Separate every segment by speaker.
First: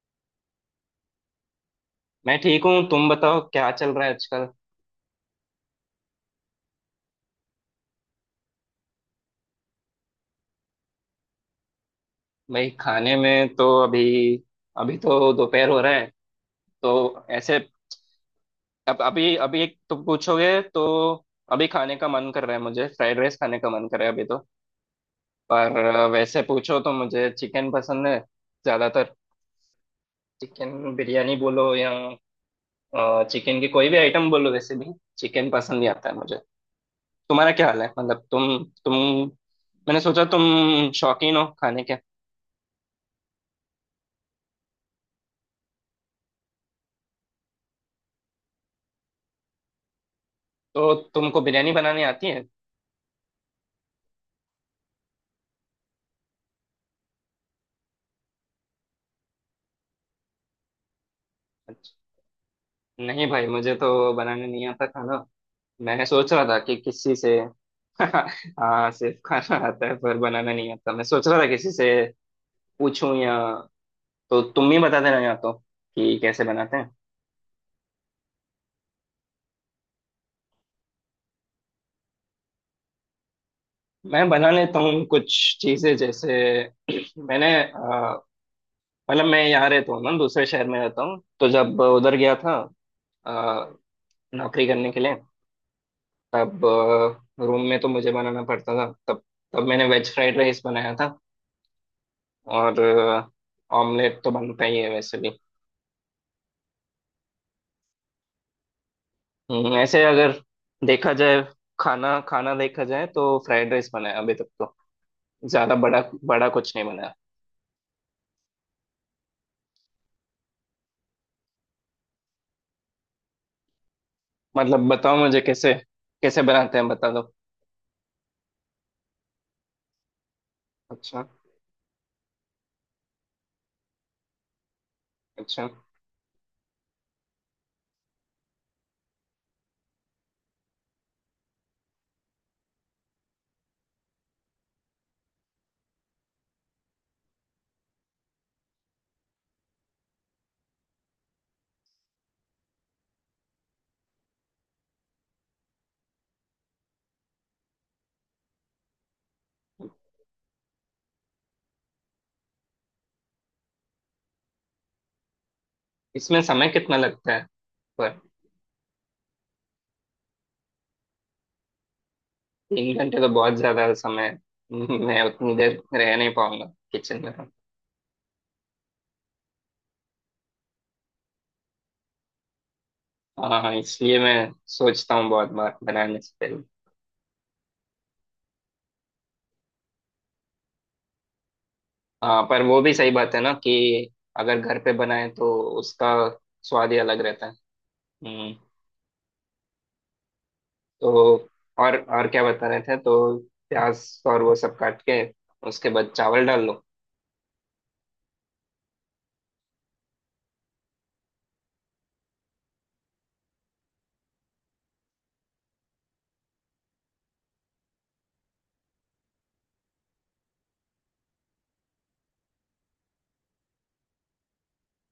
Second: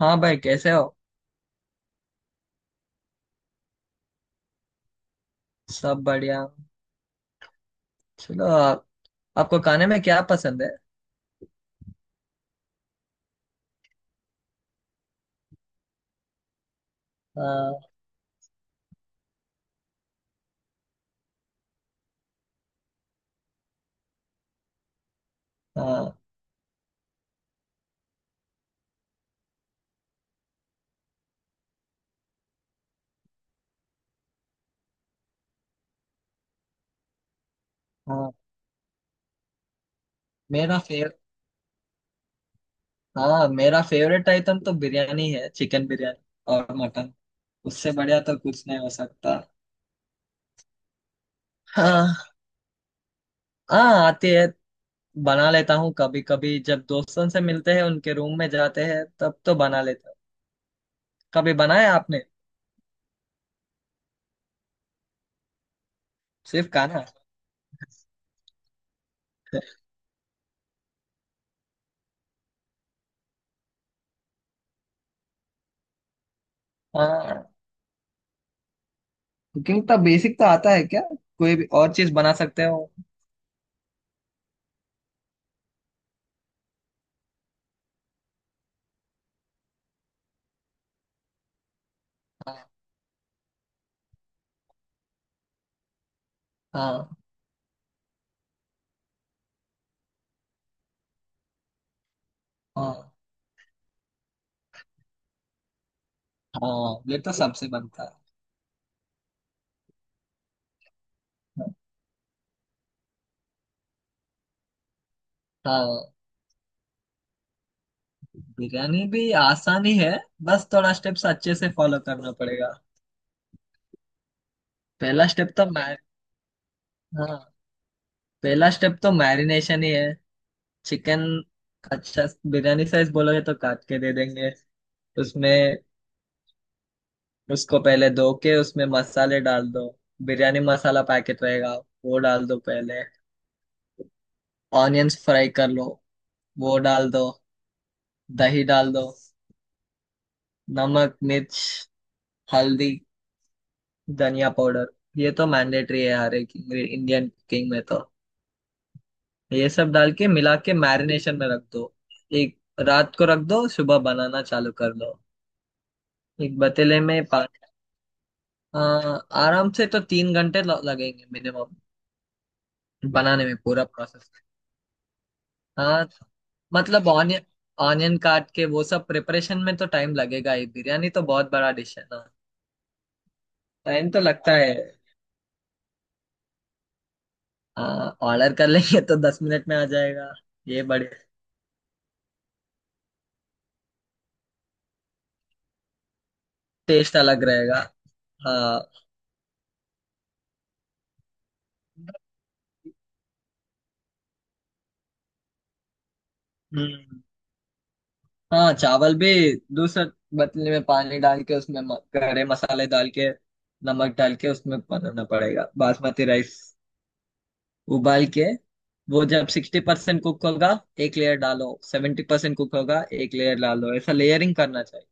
Speaker 1: हाँ भाई, कैसे हो?
Speaker 2: मैं ठीक हूँ। तुम बताओ, क्या चल रहा है आजकल?
Speaker 1: सब बढ़िया। चलो, आपको खाने में क्या पसंद है?
Speaker 2: भाई, खाने में तो अभी, अभी तो दोपहर हो रहा है। तो ऐसे,
Speaker 1: हाँ।
Speaker 2: अब अभी अभी एक तुम पूछोगे तो अभी खाने का मन कर रहा है, मुझे फ्राइड राइस खाने का मन कर रहा है अभी तो। पर
Speaker 1: हाँ।
Speaker 2: वैसे पूछो तो मुझे चिकन पसंद है, ज्यादातर। चिकन बिरयानी बोलो या चिकन की कोई भी आइटम बोलो, वैसे भी चिकन पसंद ही आता है मुझे। तुम्हारा क्या हाल है? मतलब
Speaker 1: हाँ
Speaker 2: तुम, मैंने सोचा तुम
Speaker 1: मेरा फेव
Speaker 2: शौकीन हो खाने के।
Speaker 1: हाँ, मेरा फेवरेट आइटम तो बिरयानी है, चिकन बिरयानी। और मटन। उससे बढ़िया तो कुछ नहीं हो सकता।
Speaker 2: तो तुमको बिरयानी बनानी
Speaker 1: हाँ,
Speaker 2: आती है?
Speaker 1: हाँ, आती है। बना लेता हूँ कभी कभी, जब दोस्तों से मिलते हैं, उनके रूम में जाते हैं तब तो बना लेता हूँ। कभी बनाया
Speaker 2: अच्छा।
Speaker 1: आपने?
Speaker 2: नहीं भाई, मुझे तो बनाने नहीं आता खाना। मैं सोच रहा था
Speaker 1: सिर्फ
Speaker 2: कि
Speaker 1: खाना?
Speaker 2: किसी से हाँ, सिर्फ खाना आता है, पर बनाना नहीं आता। मैं सोच रहा था किसी से पूछूं, या तो तुम ही बता देना, या तो कि कैसे बनाते हैं।
Speaker 1: हाँ, कुकिंग तो बेसिक तो आता है क्या? कोई भी और चीज बना सकते हो?
Speaker 2: मैं बना लेता हूँ कुछ चीजें जैसे मैंने मतलब मैं यहाँ रहता हूँ ना, दूसरे शहर में रहता हूँ, तो जब उधर गया था
Speaker 1: हाँ,
Speaker 2: अ, नौकरी करने के लिए, तब
Speaker 1: हाँ।
Speaker 2: रूम में तो मुझे बनाना पड़ता था। तब तब मैंने वेज फ्राइड राइस बनाया था, और
Speaker 1: हाँ,
Speaker 2: ऑमलेट तो बनता ही है वैसे भी।
Speaker 1: हाँ, ये तो सबसे बनता है।
Speaker 2: ऐसे अगर देखा जाए, खाना खाना देखा जाए, तो फ्राइड राइस बनाया अभी तक तो। ज्यादा बड़ा
Speaker 1: हाँ,
Speaker 2: बड़ा कुछ नहीं बनाया।
Speaker 1: बिरयानी भी आसान ही है। बस थोड़ा स्टेप्स अच्छे से फॉलो करना पड़ेगा।
Speaker 2: मतलब बताओ
Speaker 1: पहला
Speaker 2: मुझे,
Speaker 1: स्टेप तो
Speaker 2: कैसे,
Speaker 1: मैर
Speaker 2: कैसे बनाते हैं, बता दो।
Speaker 1: हाँ, पहला स्टेप तो मैरिनेशन ही है।
Speaker 2: अच्छा,
Speaker 1: चिकन। अच्छा। बिरयानी साइज बोलोगे तो काट के दे देंगे उसमें।
Speaker 2: अच्छा।
Speaker 1: उसको पहले धो के उसमें मसाले डाल दो। बिरयानी मसाला पैकेट रहेगा, वो डाल दो पहले। ऑनियंस फ्राई कर लो, वो डाल दो। दही डाल दो, नमक, मिर्च, हल्दी, धनिया पाउडर, ये तो मैंडेटरी है हर एक इंडियन कुकिंग में। तो ये सब डाल के, मिला के मैरिनेशन में रख दो। एक रात को रख दो, सुबह बनाना चालू कर दो।
Speaker 2: इसमें
Speaker 1: एक
Speaker 2: समय कितना
Speaker 1: पतीले में
Speaker 2: लगता है?
Speaker 1: पानी।
Speaker 2: पर
Speaker 1: आ, आराम से तो 3 घंटे लगेंगे मिनिमम,
Speaker 2: तीन घंटे तो
Speaker 1: बनाने
Speaker 2: बहुत
Speaker 1: में पूरा
Speaker 2: ज्यादा समय
Speaker 1: प्रोसेस।
Speaker 2: है। मैं उतनी देर
Speaker 1: हाँ,
Speaker 2: रह नहीं पाऊंगा
Speaker 1: मतलब
Speaker 2: किचन में।
Speaker 1: ऑनियन ऑनियन काट के वो सब प्रिपरेशन में तो टाइम लगेगा ही। बिरयानी तो बहुत बड़ा डिश है ना।
Speaker 2: हाँ, हाँ,
Speaker 1: टाइम
Speaker 2: इसलिए
Speaker 1: तो
Speaker 2: मैं
Speaker 1: लगता है।
Speaker 2: सोचता हूँ बहुत बार बनाने से पहले।
Speaker 1: हाँ, ऑर्डर कर लेंगे तो 10 मिनट में आ जाएगा। ये बड़े।
Speaker 2: हाँ, पर वो भी सही बात है ना, कि अगर घर पे बनाए तो उसका स्वाद ही
Speaker 1: टेस्ट
Speaker 2: अलग
Speaker 1: अलग
Speaker 2: रहता है।
Speaker 1: रहेगा।
Speaker 2: हम्म।
Speaker 1: हाँ।
Speaker 2: तो और क्या बता रहे थे? तो प्याज और वो सब काट के, उसके बाद चावल डाल लो।
Speaker 1: हम्म। हाँ, चावल भी दूसरे बतले में पानी डाल के, उसमें गरे मसाले डाल के, नमक डाल के उसमें बनाना पड़ेगा बासमती राइस, उबाल के। वो जब 60% कुक होगा एक लेयर डालो, 70% कुक होगा एक लेयर डालो। ऐसा लेयरिंग करना चाहिए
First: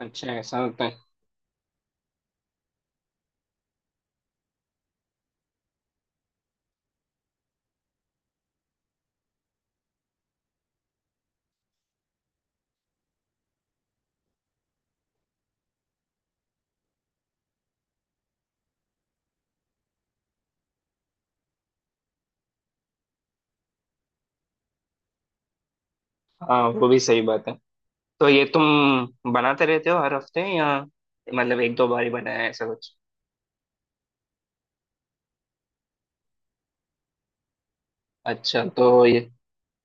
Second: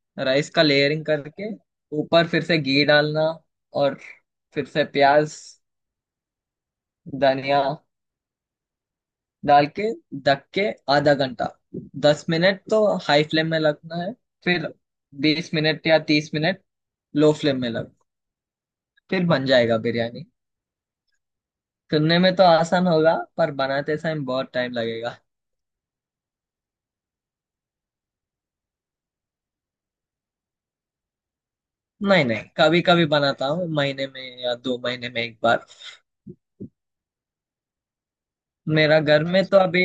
Speaker 2: अच्छा,
Speaker 1: राइस
Speaker 2: ऐसा
Speaker 1: का।
Speaker 2: होता है।
Speaker 1: लेयरिंग करके ऊपर फिर से घी डालना, और फिर से प्याज, धनिया डाल के, ढक के आधा घंटा। 10 मिनट तो हाई फ्लेम में लगना है, फिर 20 मिनट या 30 मिनट लो फ्लेम में लग। फिर बन जाएगा बिरयानी। सुनने में तो आसान होगा पर बनाते समय बहुत टाइम लगेगा।
Speaker 2: हाँ, वो भी सही बात है। तो ये तुम बनाते रहते हो हर हफ्ते, या मतलब एक दो बार ही
Speaker 1: नहीं,
Speaker 2: बनाया
Speaker 1: नहीं,
Speaker 2: है ऐसा
Speaker 1: कभी
Speaker 2: कुछ?
Speaker 1: कभी बनाता हूँ, महीने में या 2 महीने में एक बार।
Speaker 2: अच्छा, तो
Speaker 1: मेरा घर
Speaker 2: ये
Speaker 1: में तो अभी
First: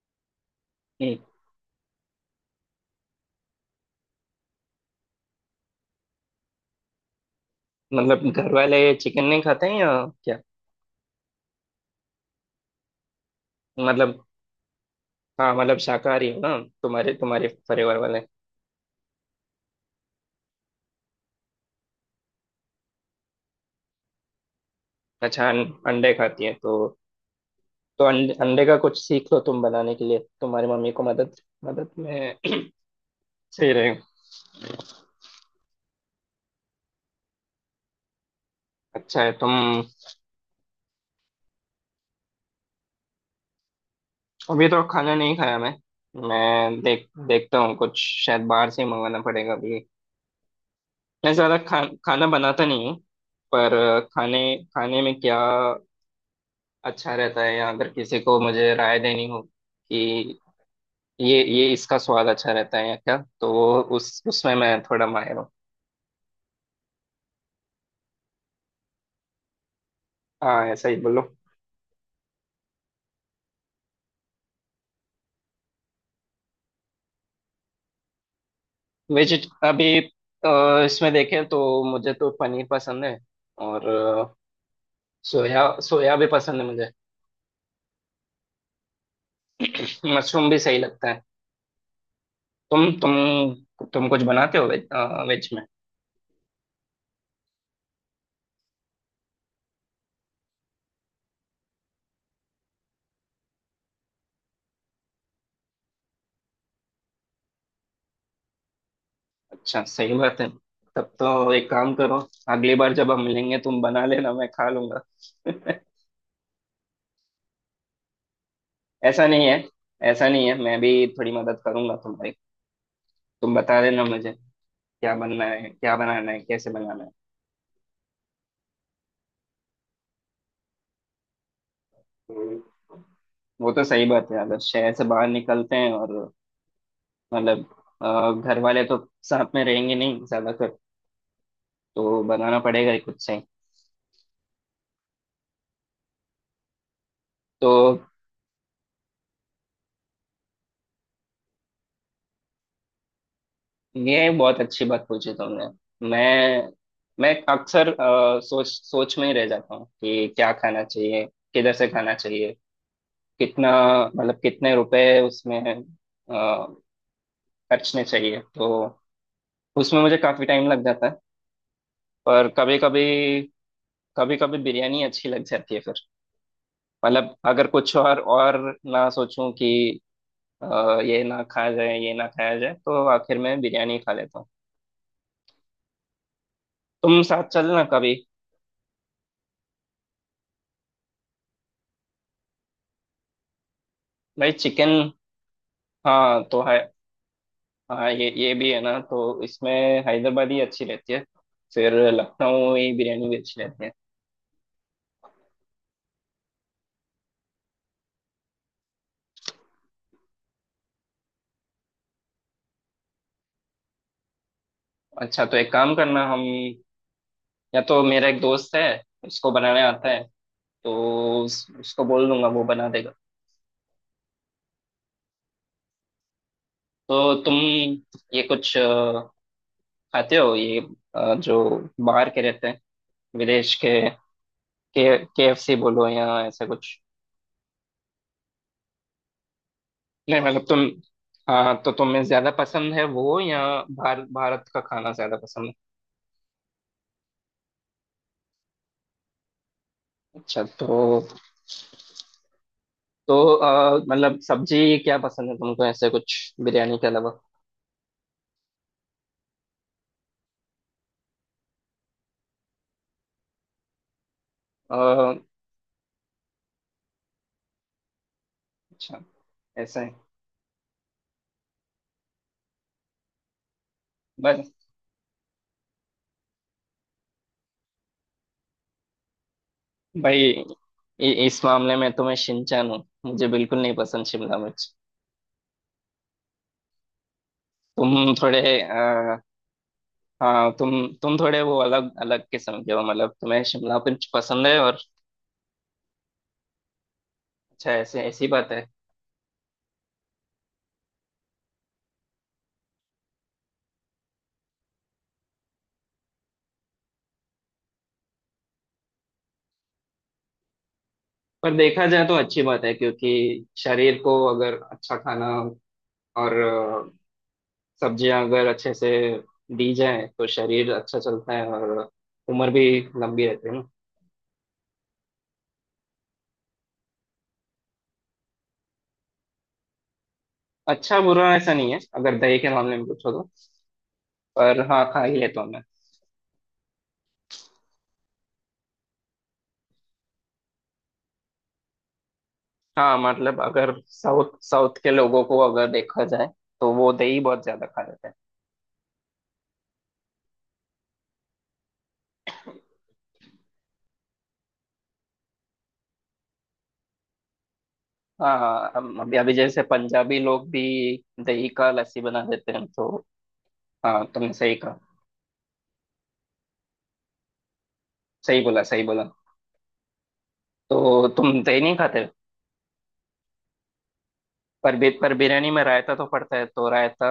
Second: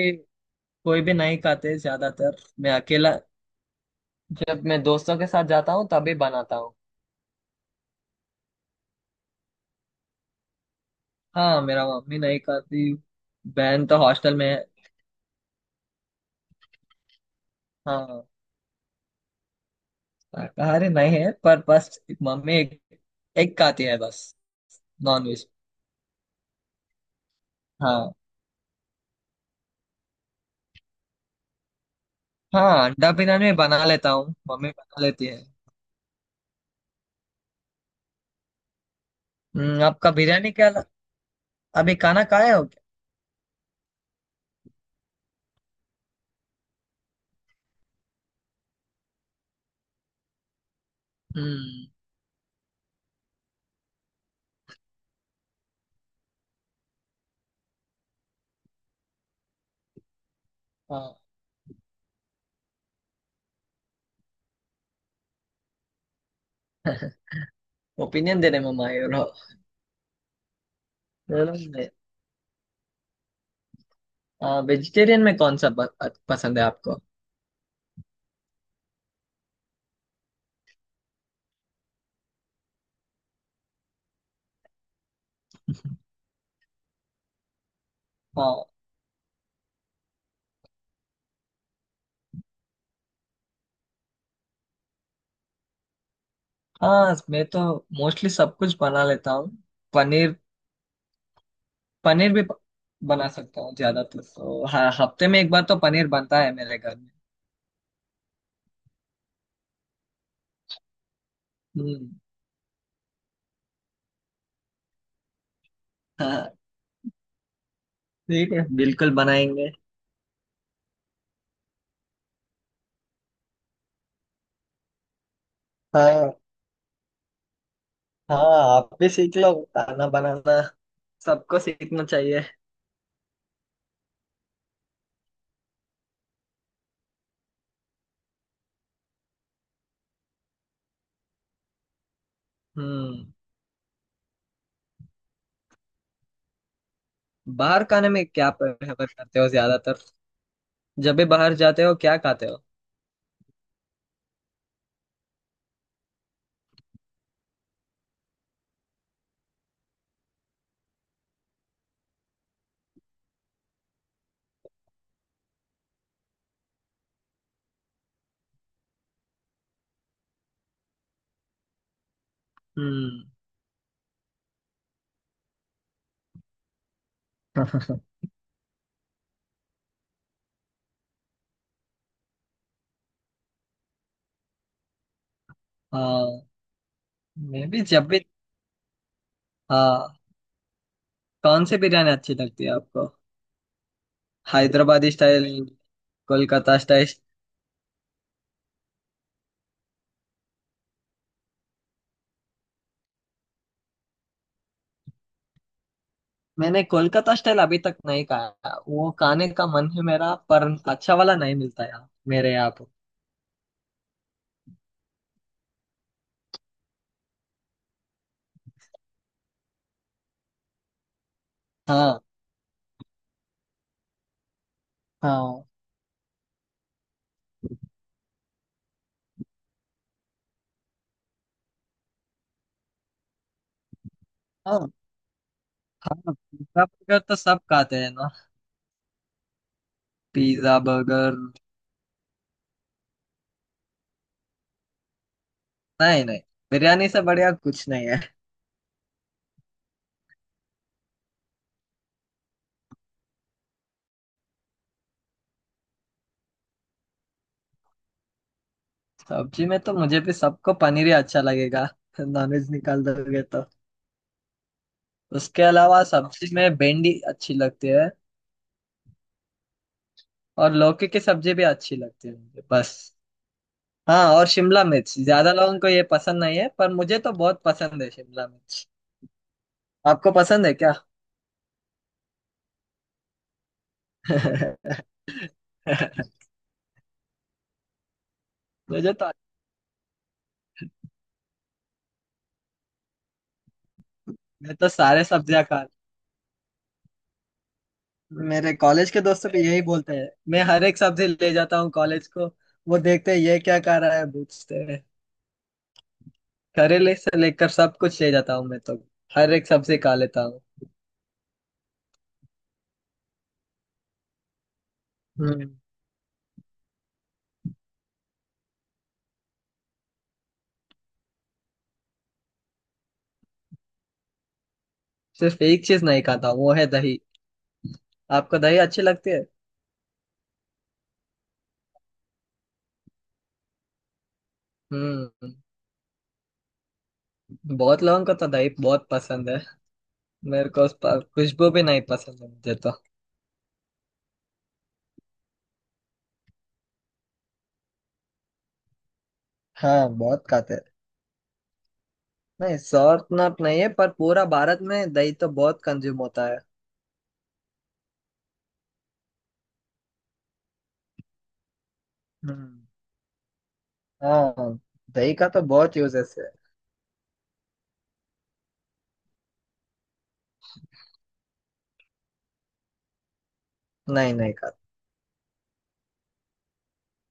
Speaker 1: कोई भी
Speaker 2: हम्म,
Speaker 1: नहीं खाते, ज्यादातर मैं अकेला। जब मैं दोस्तों के साथ जाता हूँ तभी बनाता हूँ।
Speaker 2: मतलब घर वाले चिकन नहीं खाते हैं या क्या?
Speaker 1: हाँ, मेरा मम्मी नहीं खाती। बहन तो
Speaker 2: मतलब
Speaker 1: हॉस्टल में है।
Speaker 2: हाँ, मतलब शाकाहारी हो ना, तुम्हारे तुम्हारे परिवार वाले?
Speaker 1: हाँ, शाकाहारी नहीं है पर बस मम्मी एक खाती है बस, नॉनवेज।
Speaker 2: अच्छा, अंडे खाती है तो
Speaker 1: हाँ,
Speaker 2: अंडे का कुछ सीख लो तुम बनाने के लिए, तुम्हारी मम्मी को मदद, मदद में
Speaker 1: हाँ, अंडा बिरयानी मैं
Speaker 2: सही
Speaker 1: बना
Speaker 2: रहे,
Speaker 1: लेता हूँ, मम्मी बना लेती है।
Speaker 2: अच्छा है तुम।
Speaker 1: आपका बिरयानी क्या अभी खाना खाए हो क्या?
Speaker 2: अभी तो खाना नहीं खाया मैं। मैं देखता हूँ कुछ, शायद बाहर से ही मंगाना पड़ेगा अभी। मैं ज्यादा
Speaker 1: हम्म।
Speaker 2: खाना बनाता नहीं हूँ, पर खाने खाने में क्या अच्छा रहता है, या अगर किसी को मुझे राय देनी हो कि
Speaker 1: हाँ।
Speaker 2: ये इसका स्वाद अच्छा रहता है या क्या, तो वो उस उसमें मैं थोड़ा माहिर हूँ।
Speaker 1: ओपिनियन देने में माहिर हो।
Speaker 2: हाँ, ऐसा ही बोलो।
Speaker 1: चलो, वेजिटेरियन में कौन सा पसंद है आपको?
Speaker 2: वेजिट अभी इसमें देखें तो मुझे तो पनीर पसंद है, और सोया सोया भी पसंद है मुझे,
Speaker 1: हाँ,
Speaker 2: मशरूम भी सही लगता है। तुम कुछ बनाते हो वेज में?
Speaker 1: हाँ, मैं तो मोस्टली सब कुछ बना लेता हूँ। पनीर। पनीर भी बना सकता हूँ ज्यादातर, तो हाँ, हफ्ते में एक बार तो पनीर बनता है मेरे घर में।
Speaker 2: अच्छा, सही बात है। तब तो एक काम
Speaker 1: हम्म,
Speaker 2: करो, अगली बार जब हम मिलेंगे, तुम बना लेना, मैं खा लूंगा।
Speaker 1: हाँ, ठीक है, बिल्कुल
Speaker 2: ऐसा नहीं है,
Speaker 1: बनाएंगे।
Speaker 2: ऐसा नहीं है, मैं भी थोड़ी मदद करूंगा तुम्हारी। तुम बता देना मुझे क्या बनना है, क्या बनाना
Speaker 1: हाँ,
Speaker 2: है, कैसे बनाना है।
Speaker 1: हाँ, आप भी सीख लो खाना बनाना, सबको सीखना चाहिए।
Speaker 2: वो तो सही बात है, अगर शहर से बाहर निकलते हैं और, मतलब घर वाले तो साथ में रहेंगे नहीं ज्यादातर, तो बनाना पड़ेगा ही खुद
Speaker 1: हम्म,
Speaker 2: से ही। तो
Speaker 1: बाहर खाने में क्या प्रेफर करते हो ज्यादातर? जब भी बाहर जाते हो क्या खाते हो?
Speaker 2: ये बहुत अच्छी बात पूछी तुमने। मैं मैं अक्सर सोच सोच में ही रह जाता हूँ कि क्या खाना चाहिए, किधर से खाना चाहिए, कितना, मतलब कितने रुपए उसमें अ, खर्चने चाहिए, तो उसमें मुझे काफी टाइम लग जाता है। पर कभी कभी
Speaker 1: हम्म।
Speaker 2: कभी कभी बिरयानी अच्छी लग जाती है फिर। मतलब अगर कुछ और ना सोचूं कि ये ना खाया जाए, ये ना खाया जाए, तो आखिर में बिरयानी खा लेता हूँ।
Speaker 1: हाँ,
Speaker 2: तुम साथ
Speaker 1: मैं भी
Speaker 2: चलना
Speaker 1: जब
Speaker 2: कभी।
Speaker 1: भी। हाँ, कौन सी बिरयानी अच्छी लगती है आपको?
Speaker 2: भाई चिकन।
Speaker 1: हैदराबादी स्टाइल?
Speaker 2: हाँ, तो है।
Speaker 1: कोलकाता स्टाइल?
Speaker 2: हाँ, ये भी है ना, तो इसमें हैदराबादी अच्छी रहती है, फिर लखनवी बिरयानी भी अच्छी रहती है।
Speaker 1: मैंने कोलकाता स्टाइल अभी तक नहीं खाया, वो खाने का मन है मेरा, पर अच्छा वाला नहीं मिलता यार मेरे यहाँ पर।
Speaker 2: अच्छा, तो एक काम करना, हम, या तो मेरा एक दोस्त है, उसको बनाने आता है, तो उसको
Speaker 1: हाँ,
Speaker 2: बोल दूंगा, वो बना देगा।
Speaker 1: हाँ।
Speaker 2: तो तुम ये कुछ खाते हो, ये जो बाहर के रहते हैं, विदेश के
Speaker 1: हाँ,
Speaker 2: के KFC बोलो या
Speaker 1: हाँ,
Speaker 2: ऐसा
Speaker 1: पिज्जा
Speaker 2: कुछ?
Speaker 1: बर्गर तो सब खाते हैं ना।
Speaker 2: नहीं, मतलब
Speaker 1: पिज्जा
Speaker 2: तुम,
Speaker 1: बर्गर।
Speaker 2: हाँ, तो तुम्हें ज्यादा पसंद है वो, या भारत भारत का खाना ज्यादा पसंद है?
Speaker 1: नहीं, नहीं, बिरयानी से बढ़िया कुछ नहीं है।
Speaker 2: अच्छा, तो मतलब सब्जी क्या पसंद है तुमको, ऐसे कुछ बिरयानी के अलावा?
Speaker 1: सब्जी में तो मुझे भी, सबको पनीर ही अच्छा लगेगा, नॉनवेज निकाल दोगे तो।
Speaker 2: अ,
Speaker 1: उसके अलावा सब्जी में भिंडी अच्छी लगती है,
Speaker 2: अच्छा ऐसा है,
Speaker 1: और लौकी की सब्जी भी अच्छी लगती है मुझे बस। हाँ, और
Speaker 2: बस।
Speaker 1: शिमला मिर्च ज्यादा लोगों को ये पसंद नहीं है, पर मुझे तो बहुत पसंद है शिमला मिर्च। आपको
Speaker 2: भाई, इ,
Speaker 1: पसंद है क्या?
Speaker 2: इस मामले में तो मैं शिनचैन हूँ, मुझे बिल्कुल नहीं पसंद शिमला मिर्च। तुम थोड़े
Speaker 1: मुझे तो।
Speaker 2: हाँ, तुम थोड़े वो अलग अलग किस्म के हो, मतलब तुम्हें शिमला मिर्च पसंद
Speaker 1: मैं
Speaker 2: है
Speaker 1: तो
Speaker 2: और
Speaker 1: सारे सब्जियां खा।
Speaker 2: अच्छा, ऐसे ऐसी बात
Speaker 1: मेरे
Speaker 2: है।
Speaker 1: कॉलेज के दोस्तों भी यही बोलते हैं, मैं हर एक सब्जी ले जाता हूँ कॉलेज को। वो देखते हैं ये क्या खा रहा है, पूछते हैं। करेले से लेकर सब कुछ ले जाता हूँ मैं तो। हर एक सब्जी खा लेता हूँ।
Speaker 2: पर देखा जाए तो अच्छी बात है, क्योंकि शरीर को अगर अच्छा खाना,
Speaker 1: हम्म,
Speaker 2: और सब्जियां अगर अच्छे से दी जाए तो शरीर अच्छा चलता है, और उम्र भी लंबी रहती है ना।
Speaker 1: सिर्फ एक चीज नहीं खाता, वो है दही। आपको दही अच्छी लगती है?
Speaker 2: अच्छा बुरा ऐसा नहीं है, अगर दही के मामले में पूछो तो। पर हाँ, खा ही
Speaker 1: हम्म।
Speaker 2: लेता हूँ मैं।
Speaker 1: बहुत लोगों को तो दही बहुत पसंद है। मेरे को उस पर खुशबू भी नहीं पसंद है मुझे तो।
Speaker 2: हाँ, मतलब अगर साउथ साउथ के लोगों को अगर देखा जाए, तो वो दही बहुत ज्यादा खा लेते हैं।
Speaker 1: हाँ, बहुत खाते हैं। नहीं, सॉर्थ नॉट नहीं है, पर पूरा भारत में दही तो बहुत कंज्यूम होता है।
Speaker 2: हाँ, हाँ, अभी अभी जैसे पंजाबी लोग भी दही का लस्सी बना देते
Speaker 1: हम्म,
Speaker 2: हैं तो। हाँ, तुमने सही
Speaker 1: हाँ,
Speaker 2: कहा।
Speaker 1: दही का तो बहुत यूजेस है।
Speaker 2: सही बोला, सही बोला। तो तुम दही नहीं खाते?
Speaker 1: नहीं, नहीं खाता।
Speaker 2: पर बिरयानी में रायता तो पड़ता है, तो रायता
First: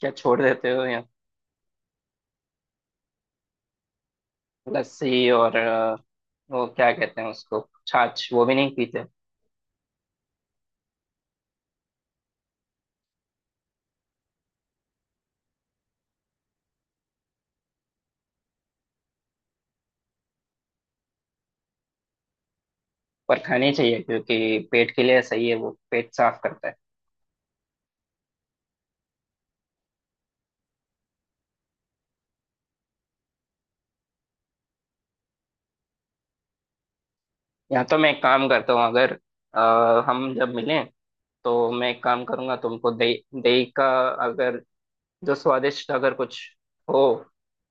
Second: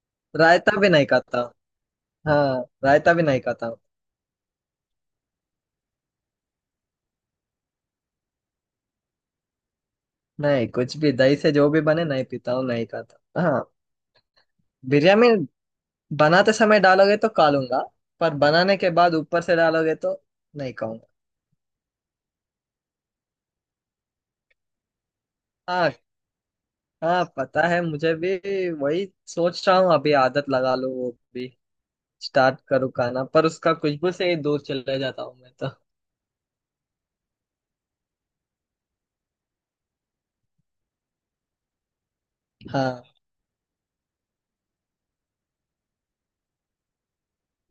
Speaker 2: क्या छोड़ देते
Speaker 1: रायता
Speaker 2: हो,
Speaker 1: भी
Speaker 2: या
Speaker 1: नहीं खाता। हाँ, रायता भी नहीं खाता हूँ।
Speaker 2: लस्सी और वो क्या कहते हैं उसको, छाछ वो भी नहीं पीते?
Speaker 1: नहीं, कुछ भी दही से जो भी बने नहीं पीता हूँ, नहीं खाता। हाँ, बिरयानी बनाते समय डालोगे तो खा लूंगा, पर बनाने के बाद ऊपर से डालोगे तो नहीं खाऊंगा।
Speaker 2: पर खानी चाहिए, क्योंकि पेट के लिए सही है, वो
Speaker 1: हाँ,
Speaker 2: पेट साफ करता है।
Speaker 1: हाँ, पता है मुझे भी। वही सोच रहा हूँ अभी, आदत लगा लूँ वो भी, स्टार्ट करूँ खाना, पर उसका खुशबू से ही दूर चले जाता हूँ मैं तो।
Speaker 2: या तो मैं एक काम करता हूँ, अगर हम जब मिलें तो मैं एक काम करूंगा तुमको
Speaker 1: हाँ,
Speaker 2: दही दही का अगर जो स्वादिष्ट अगर कुछ हो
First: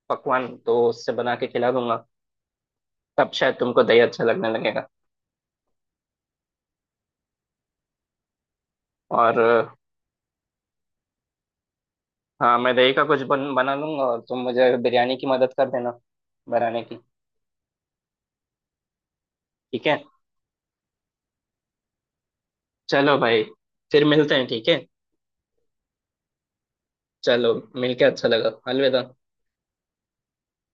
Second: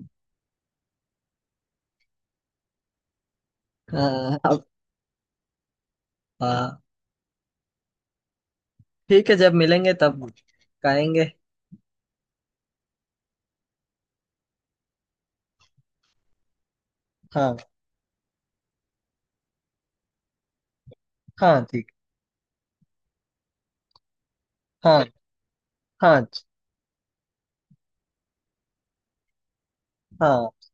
Speaker 2: पकवान, तो उससे बना के खिला दूंगा, तब शायद तुमको दही अच्छा
Speaker 1: हाँ,
Speaker 2: लगने
Speaker 1: अब।
Speaker 2: लगेगा।
Speaker 1: हाँ, ठीक है,
Speaker 2: और
Speaker 1: जब मिलेंगे तब खाएंगे।
Speaker 2: हाँ, मैं दही का कुछ बना लूंगा, और तुम मुझे बिरयानी की मदद कर देना बनाने की।
Speaker 1: हाँ,
Speaker 2: ठीक है?
Speaker 1: हाँ, ठीक।
Speaker 2: चलो भाई, फिर मिलते हैं ठीक है।
Speaker 1: हाँ, हाँ,
Speaker 2: चलो, मिलके अच्छा लगा, अलविदा।
Speaker 1: हाँ।